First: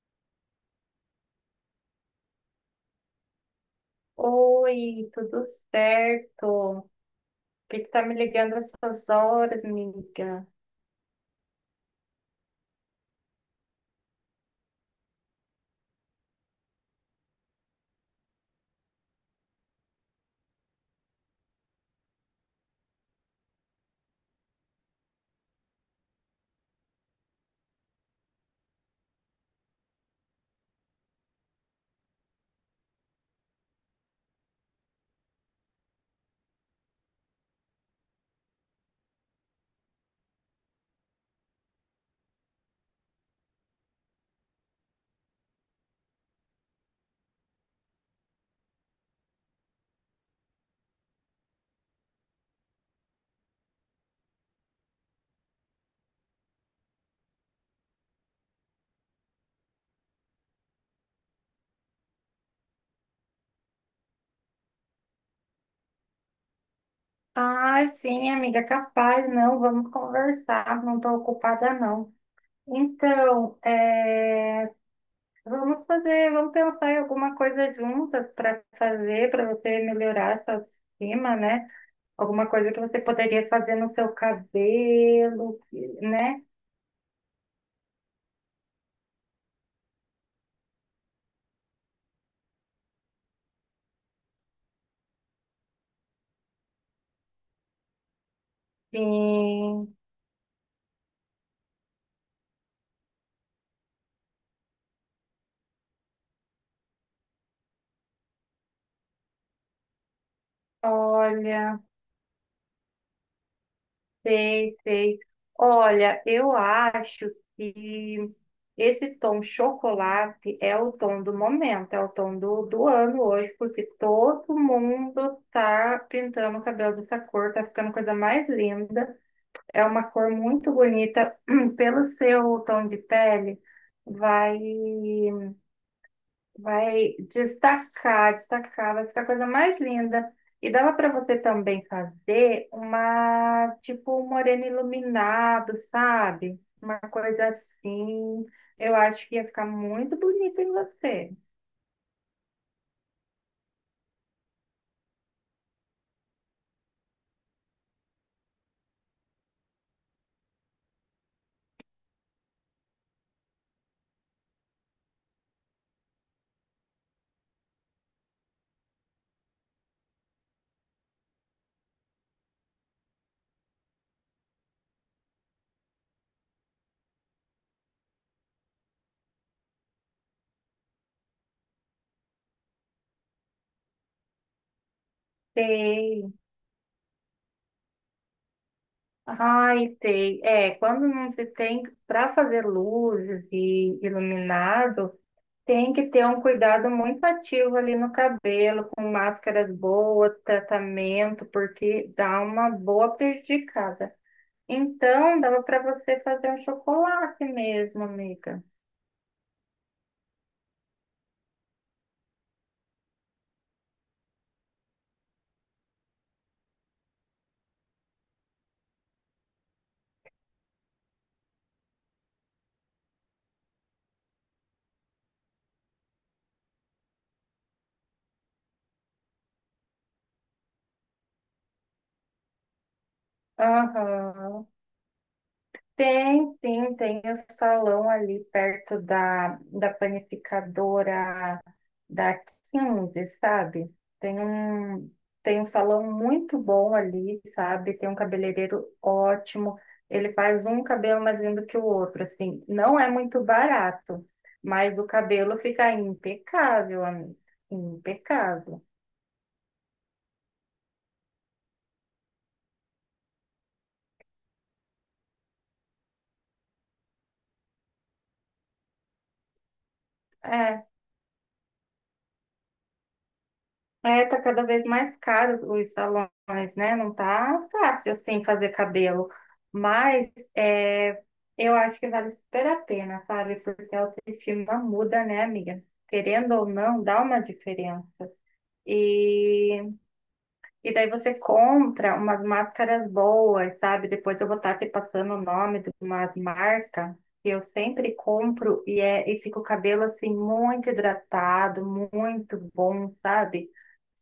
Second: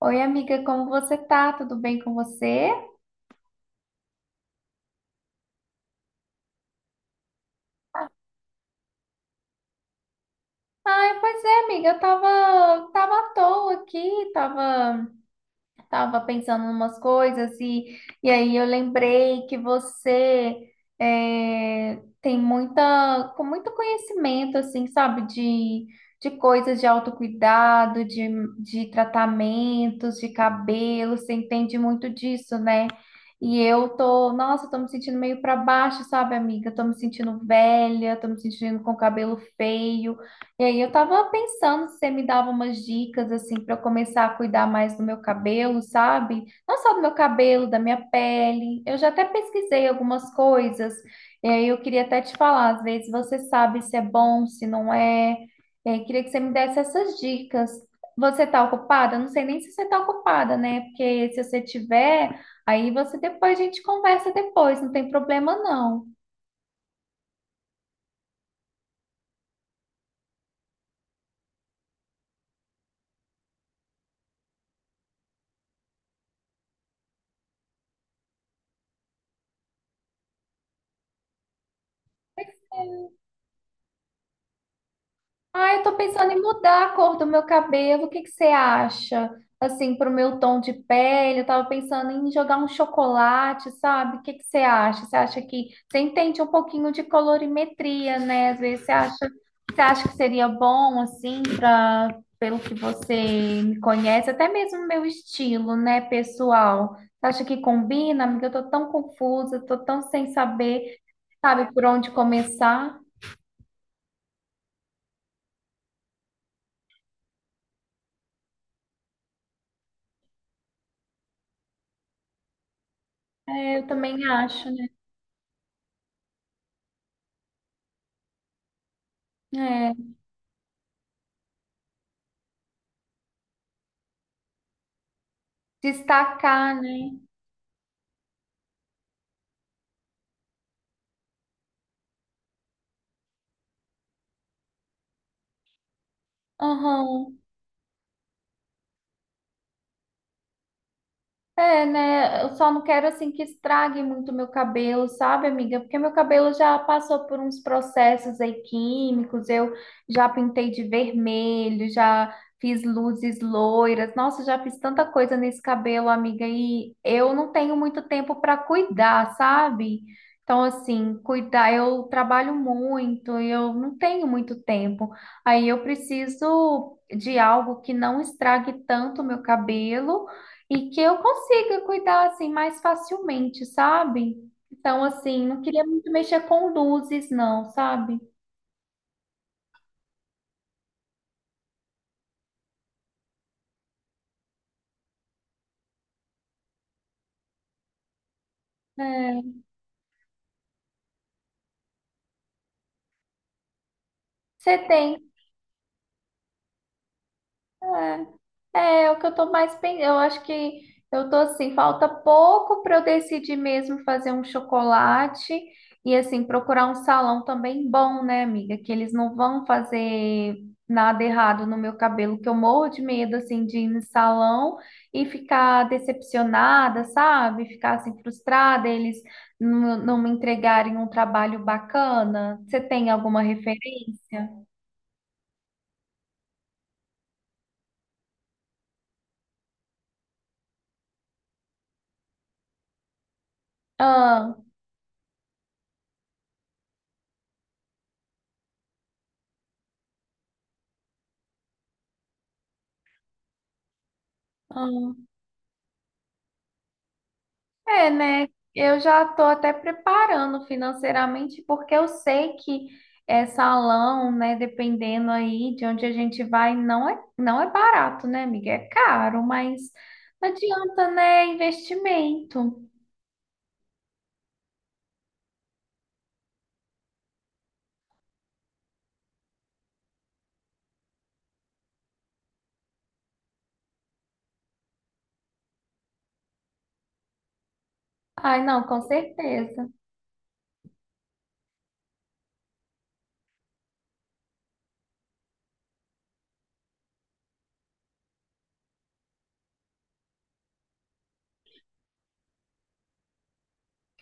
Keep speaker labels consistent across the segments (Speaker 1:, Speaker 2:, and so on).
Speaker 1: Oi, amiga, como você tá? Tudo bem com você?
Speaker 2: Oi, tudo certo? Por que tá me ligando essas horas, amiga?
Speaker 1: Ai, pois é, amiga, eu tava à toa aqui, tava. Tava pensando em umas coisas e aí eu lembrei que você tem muita, com muito conhecimento, assim, sabe, de coisas de autocuidado, de tratamentos, de cabelo, você entende muito disso, né? E eu tô, nossa, eu tô me sentindo meio pra baixo, sabe, amiga? Eu tô me sentindo velha, tô me sentindo com cabelo feio. E aí eu tava pensando se você me dava umas dicas assim para eu começar a cuidar mais do meu cabelo, sabe? Não só do meu cabelo, da minha pele. Eu já até pesquisei algumas coisas. E aí eu queria até te falar, às vezes você sabe se é bom, se não é. E aí queria que você me desse essas dicas. Você tá ocupada? Eu não sei nem se você tá ocupada, né? Porque se você tiver, aí você depois a gente conversa depois, não tem problema não.
Speaker 2: Ah, sim, amiga, capaz, não, vamos conversar, não tô ocupada, não. Então, vamos fazer, vamos pensar em alguma coisa juntas para fazer, para você melhorar sua autoestima, né? Alguma coisa que você poderia fazer no seu cabelo,
Speaker 1: Ah, eu tô pensando em
Speaker 2: né?
Speaker 1: mudar a cor do meu cabelo. O que que você acha? Assim, pro meu tom de pele, eu tava pensando em jogar um chocolate, sabe? O que que você acha? Você acha que você entende um pouquinho de colorimetria, né? Às vezes você
Speaker 2: Sim,
Speaker 1: acha que seria bom assim para pelo que você me conhece, até mesmo meu estilo, né, pessoal? Você acha que combina, amiga? Eu tô tão confusa, tô tão sem saber, sabe,
Speaker 2: olha.
Speaker 1: por onde começar.
Speaker 2: Sei, sei. Olha, eu acho que esse tom chocolate é o tom do momento, é o tom do ano hoje,
Speaker 1: É,
Speaker 2: porque
Speaker 1: eu também
Speaker 2: todo
Speaker 1: acho, né?
Speaker 2: mundo tá pintando o cabelo dessa cor, tá ficando coisa mais linda. É
Speaker 1: É.
Speaker 2: uma cor muito bonita. Pelo seu tom de pele, vai.
Speaker 1: Destacar, né?
Speaker 2: Vai destacar, destacar, vai ficar a coisa mais linda. E dava para você também fazer uma, tipo, um moreno iluminado, sabe? Uma
Speaker 1: Aham.
Speaker 2: coisa assim. Eu acho que ia ficar muito bonito em você.
Speaker 1: É, né? Eu só não quero assim que estrague muito meu cabelo, sabe, amiga? Porque meu cabelo já passou por uns processos aí químicos, eu já pintei de vermelho, já fiz luzes loiras. Nossa, já fiz tanta coisa nesse cabelo, amiga, e eu não tenho muito tempo para cuidar, sabe? Então, assim, cuidar, eu trabalho muito, e eu não tenho muito tempo. Aí eu preciso de algo que não estrague tanto o meu cabelo e que eu consiga cuidar assim mais facilmente, sabe? Então, assim, não queria muito
Speaker 2: Sei.
Speaker 1: mexer com luzes, não, sabe?
Speaker 2: Ai, sei. É, quando não se tem para fazer luzes e iluminado. Tem que ter um cuidado muito ativo ali no cabelo, com
Speaker 1: É,
Speaker 2: máscaras boas, tratamento, porque dá uma boa prejudicada.
Speaker 1: você tem.
Speaker 2: Então, dava para você fazer um chocolate mesmo,
Speaker 1: É.
Speaker 2: amiga.
Speaker 1: É, é o que eu tô mais pensando. Eu acho que eu tô assim, falta pouco para eu decidir mesmo fazer um chocolate e assim procurar um salão também bom, né, amiga? Que eles não vão fazer nada errado no meu cabelo, que eu morro de medo assim de ir no salão e ficar decepcionada, sabe? Ficar assim frustrada, eles não me entregarem um trabalho bacana. Você tem alguma referência?
Speaker 2: Aham. Tem o salão ali perto da panificadora da Quinze, sabe? Tem
Speaker 1: Ah,
Speaker 2: um, tem um salão muito bom ali, sabe? Tem um cabeleireiro ótimo. Ele faz um cabelo mais lindo que o outro, assim. Não é muito barato, mas o
Speaker 1: ah.
Speaker 2: cabelo fica impecável, amiga.
Speaker 1: É, né?
Speaker 2: Impecável.
Speaker 1: Eu já estou até preparando financeiramente, porque eu sei que é, salão, né, dependendo aí de onde a gente vai, não é barato, né, amiga? É caro, mas não
Speaker 2: É,
Speaker 1: adianta, né? Investimento.
Speaker 2: É, tá cada vez mais caro os salões, né? Não tá fácil assim fazer cabelo. Mas é, eu acho que vale super a pena, sabe? Porque a autoestima muda, né, amiga? Querendo ou não, dá uma diferença.
Speaker 1: Ai, não, com
Speaker 2: E,
Speaker 1: certeza.
Speaker 2: e daí você compra umas máscaras boas, sabe? Depois eu vou estar te passando o nome de umas marcas que eu sempre compro e e fica o cabelo assim muito hidratado, muito bom, sabe?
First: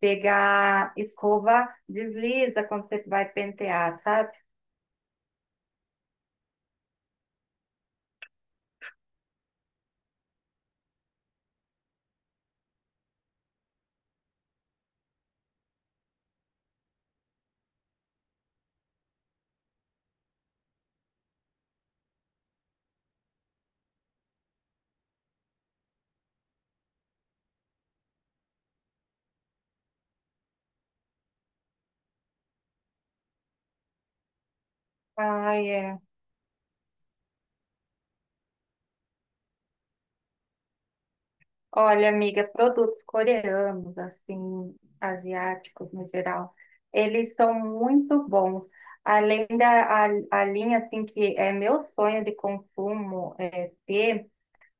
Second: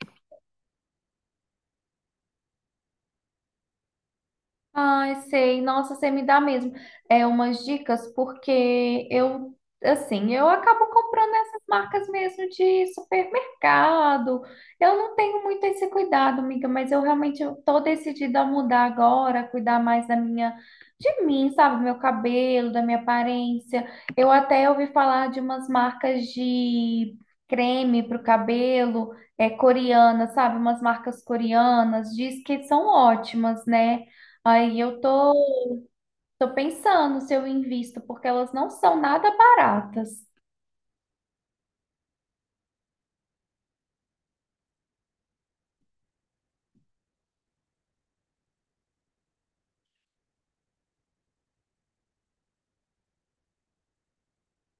Speaker 2: Pegar escova, desliza quando você vai pentear, sabe?
Speaker 1: Ai, sei. Nossa, você me dá mesmo umas dicas porque eu assim, eu acabo comprando essas marcas mesmo de supermercado. Eu não tenho muito esse cuidado, amiga, mas eu realmente eu tô decidida a mudar agora, cuidar mais da minha de mim, sabe, do meu cabelo, da minha aparência. Eu até ouvi falar de umas marcas de creme para o cabelo, é coreana, sabe, umas marcas coreanas, diz que são ótimas, né? Aí eu tô,
Speaker 2: Ai, é.
Speaker 1: tô pensando se eu invisto, porque elas não são nada baratas.
Speaker 2: Olha, amiga, produtos coreanos, assim, asiáticos no geral, eles são muito bons. Além da a linha, assim, que é meu sonho de consumo ter,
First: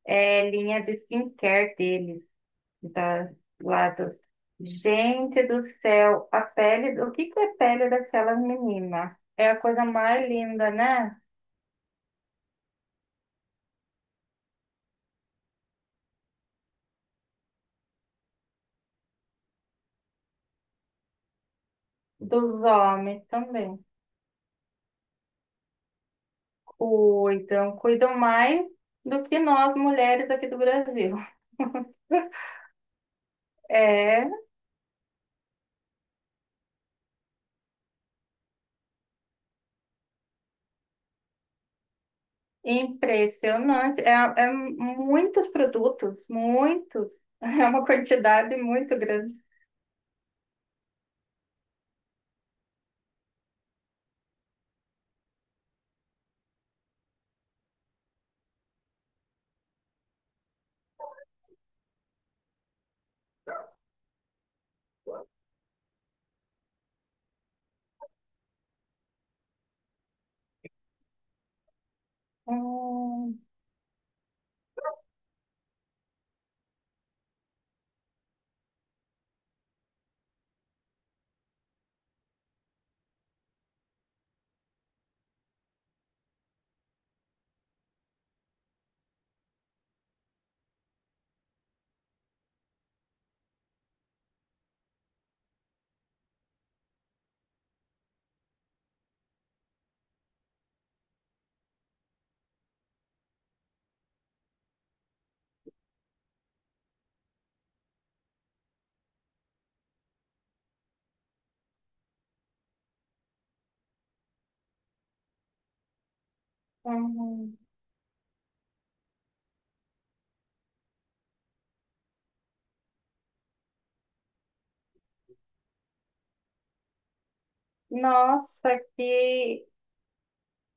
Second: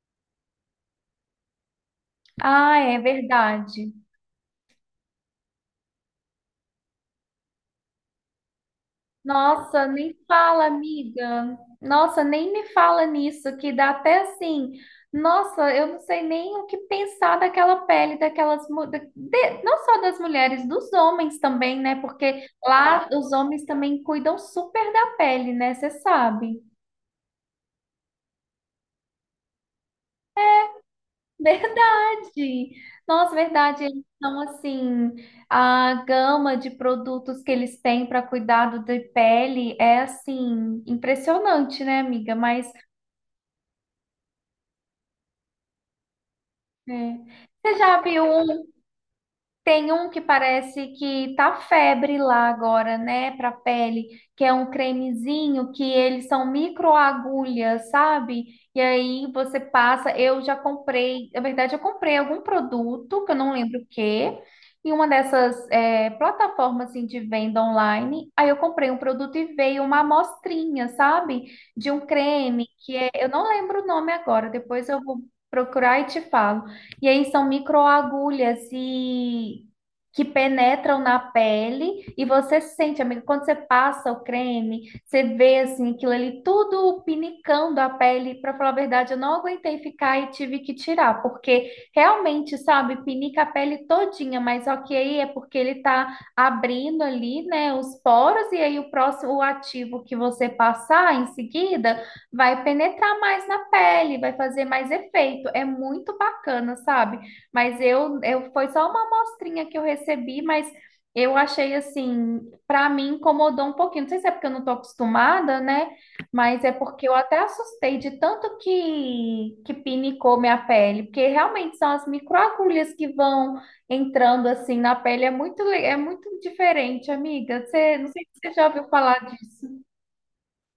Speaker 2: é linha de skincare deles,
Speaker 1: Ah, é
Speaker 2: das, lá
Speaker 1: verdade.
Speaker 2: dos... Gente do céu, a pele, o que que é pele daquela menina? É a coisa
Speaker 1: Nossa, nem
Speaker 2: mais
Speaker 1: fala,
Speaker 2: linda, né?
Speaker 1: amiga. Nossa, nem me fala nisso, que dá até assim. Nossa, eu não sei nem o que pensar daquela pele, daquelas, não só das mulheres, dos homens também, né? Porque
Speaker 2: Dos
Speaker 1: lá
Speaker 2: homens
Speaker 1: os homens
Speaker 2: também
Speaker 1: também cuidam super da pele, né? Você sabe.
Speaker 2: cuidam, cuidam mais do que nós mulheres aqui do Brasil.
Speaker 1: Verdade! Nossa, verdade. Eles
Speaker 2: É
Speaker 1: são assim, a gama de produtos que eles têm para cuidado da pele é assim, impressionante, né, amiga? Mas
Speaker 2: impressionante. É, é muitos produtos, muitos.
Speaker 1: é.
Speaker 2: É
Speaker 1: Você
Speaker 2: uma
Speaker 1: já viu
Speaker 2: quantidade
Speaker 1: um.
Speaker 2: muito grande.
Speaker 1: Tem um que parece que tá febre lá agora, né, pra pele, que é um cremezinho que eles são microagulhas, sabe? E aí você passa, eu já comprei, na verdade eu comprei algum produto, que eu não lembro o quê, em uma dessas plataformas assim, de venda online, aí eu comprei um produto e veio uma amostrinha, sabe? De um creme que é, eu
Speaker 2: Hum,
Speaker 1: não lembro o nome agora, depois eu vou procurar e te falo. E aí são microagulhas e que penetram na pele e você sente, amigo, quando você passa o creme, você vê assim aquilo ali tudo pinicando a pele. Para falar a verdade, eu não aguentei ficar e tive que tirar, porque realmente, sabe, pinica a pele todinha, mas ok, é porque ele tá abrindo ali, né, os poros e aí o ativo que você passar em seguida vai penetrar mais na pele, vai fazer mais efeito. É muito bacana, sabe? Mas eu foi só uma amostrinha que eu recebi, mas eu achei assim, pra mim incomodou um pouquinho. Não sei se é porque eu não tô acostumada, né? Mas é porque eu até
Speaker 2: hum.
Speaker 1: assustei de tanto que pinicou minha pele, porque realmente são as microagulhas que vão entrando assim na pele, é é muito diferente, amiga. Você, não sei se você já
Speaker 2: Nossa,
Speaker 1: ouviu falar
Speaker 2: que
Speaker 1: disso.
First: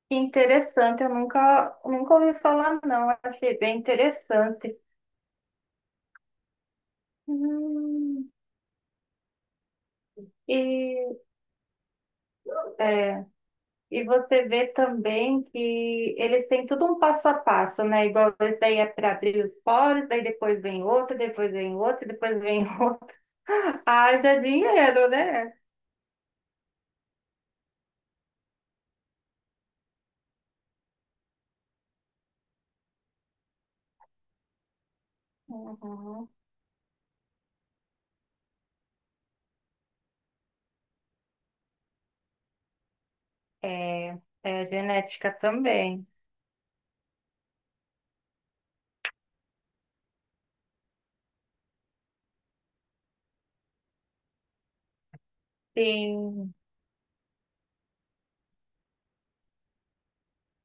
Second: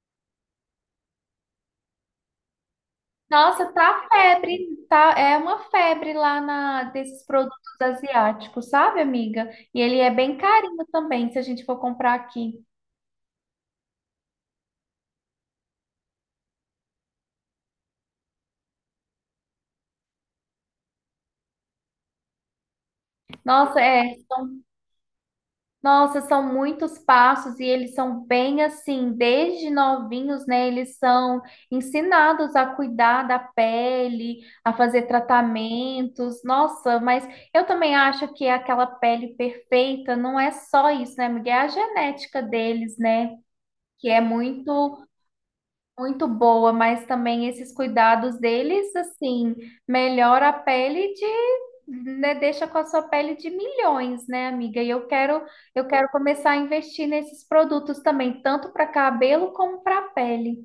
Speaker 2: que interessante. Eu nunca, nunca ouvi falar, não. Achei
Speaker 1: Nossa,
Speaker 2: bem
Speaker 1: tá febre,
Speaker 2: interessante.
Speaker 1: tá, é uma febre lá na desses produtos
Speaker 2: Hum,
Speaker 1: asiáticos, sabe, amiga? E ele é bem carinho
Speaker 2: E
Speaker 1: também, se a gente for comprar aqui.
Speaker 2: é, E você vê também que eles têm tudo um passo a passo, né? Igual esse daí é para abrir os poros, daí depois vem outro, depois vem outro, depois vem outro.
Speaker 1: Nossa, é,
Speaker 2: Haja dinheiro, né?
Speaker 1: nossa, são muitos passos e eles são bem assim, desde novinhos, né? Eles são ensinados a cuidar da pele, a fazer
Speaker 2: Uhum.
Speaker 1: tratamentos. Nossa, mas eu também acho que aquela pele perfeita não é só isso, né, amiga? É a genética deles, né? Que
Speaker 2: É,
Speaker 1: é
Speaker 2: é genética também.
Speaker 1: muito boa, mas também esses cuidados deles, assim, melhora a pele de, né, deixa com a sua pele de milhões, né, amiga? Eu quero começar
Speaker 2: Sim,
Speaker 1: a investir nesses produtos também, tanto para cabelo como para pele.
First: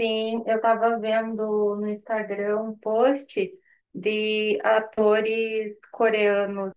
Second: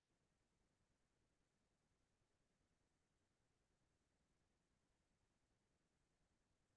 Speaker 2: sim. Eu estava vendo no Instagram um post de atores coreanos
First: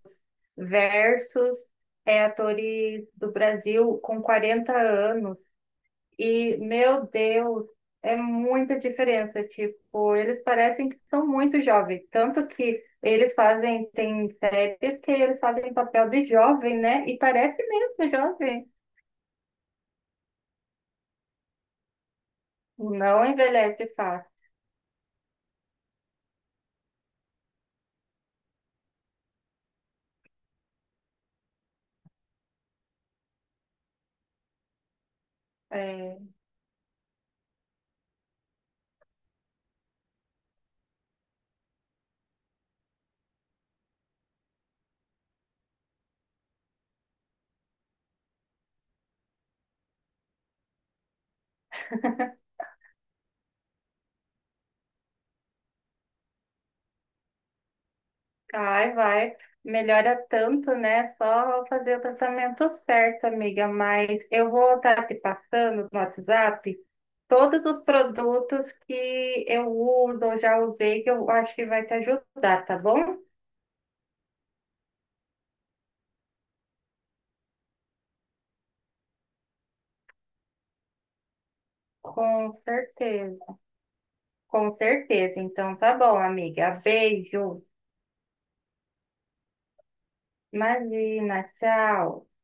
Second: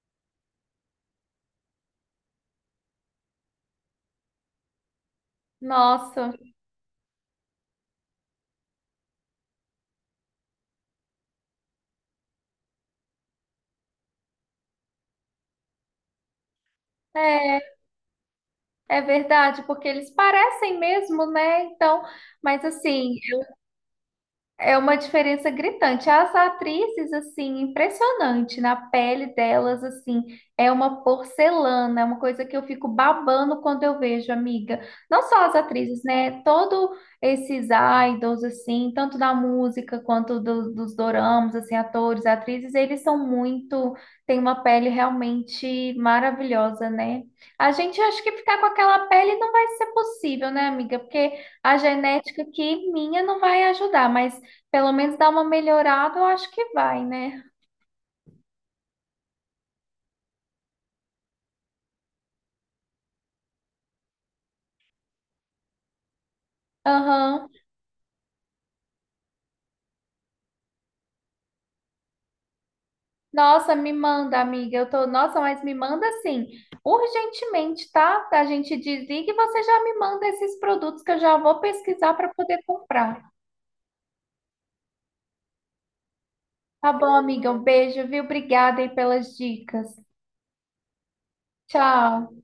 Speaker 2: versus atores do Brasil com 40 anos.
Speaker 1: Nossa,
Speaker 2: E, meu Deus, é muita diferença. Tipo, eles parecem que são muito jovens. Tanto que eles fazem, tem séries que eles fazem papel de jovem, né? E parece
Speaker 1: é,
Speaker 2: mesmo jovem.
Speaker 1: é verdade, porque eles parecem mesmo, né? Então, mas assim,
Speaker 2: Não envelhece fácil.
Speaker 1: é uma diferença gritante. As atrizes, assim, impressionante na pele delas, assim, é uma porcelana, é uma coisa que eu fico babando quando eu vejo, amiga. Não só as atrizes,
Speaker 2: É,
Speaker 1: né? Todo esses idols, assim, tanto da música quanto dos doramas, assim, atores, atrizes, eles são muito, têm uma pele realmente maravilhosa, né? A gente acha que ficar com aquela pele não vai ser possível, né, amiga? Porque a genética aqui minha não vai ajudar, mas pelo menos dar uma melhorada, eu acho que vai, né?
Speaker 2: vai, vai. Melhora tanto, né? Só fazer o tratamento certo, amiga. Mas eu vou estar te passando no WhatsApp
Speaker 1: Aham.
Speaker 2: todos os produtos que eu uso ou já usei, que eu acho que vai te ajudar, tá bom?
Speaker 1: Nossa, me manda, amiga. Eu tô, nossa, mas me manda assim, urgentemente, tá? A gente desliga e você já me manda esses produtos que eu já vou pesquisar para
Speaker 2: Com
Speaker 1: poder comprar.
Speaker 2: certeza, com certeza. Então tá bom, amiga.
Speaker 1: Tá bom, amiga? Um
Speaker 2: Beijo.
Speaker 1: beijo, viu? Obrigada aí pelas dicas.
Speaker 2: Imagina, tchau.
Speaker 1: Tchau.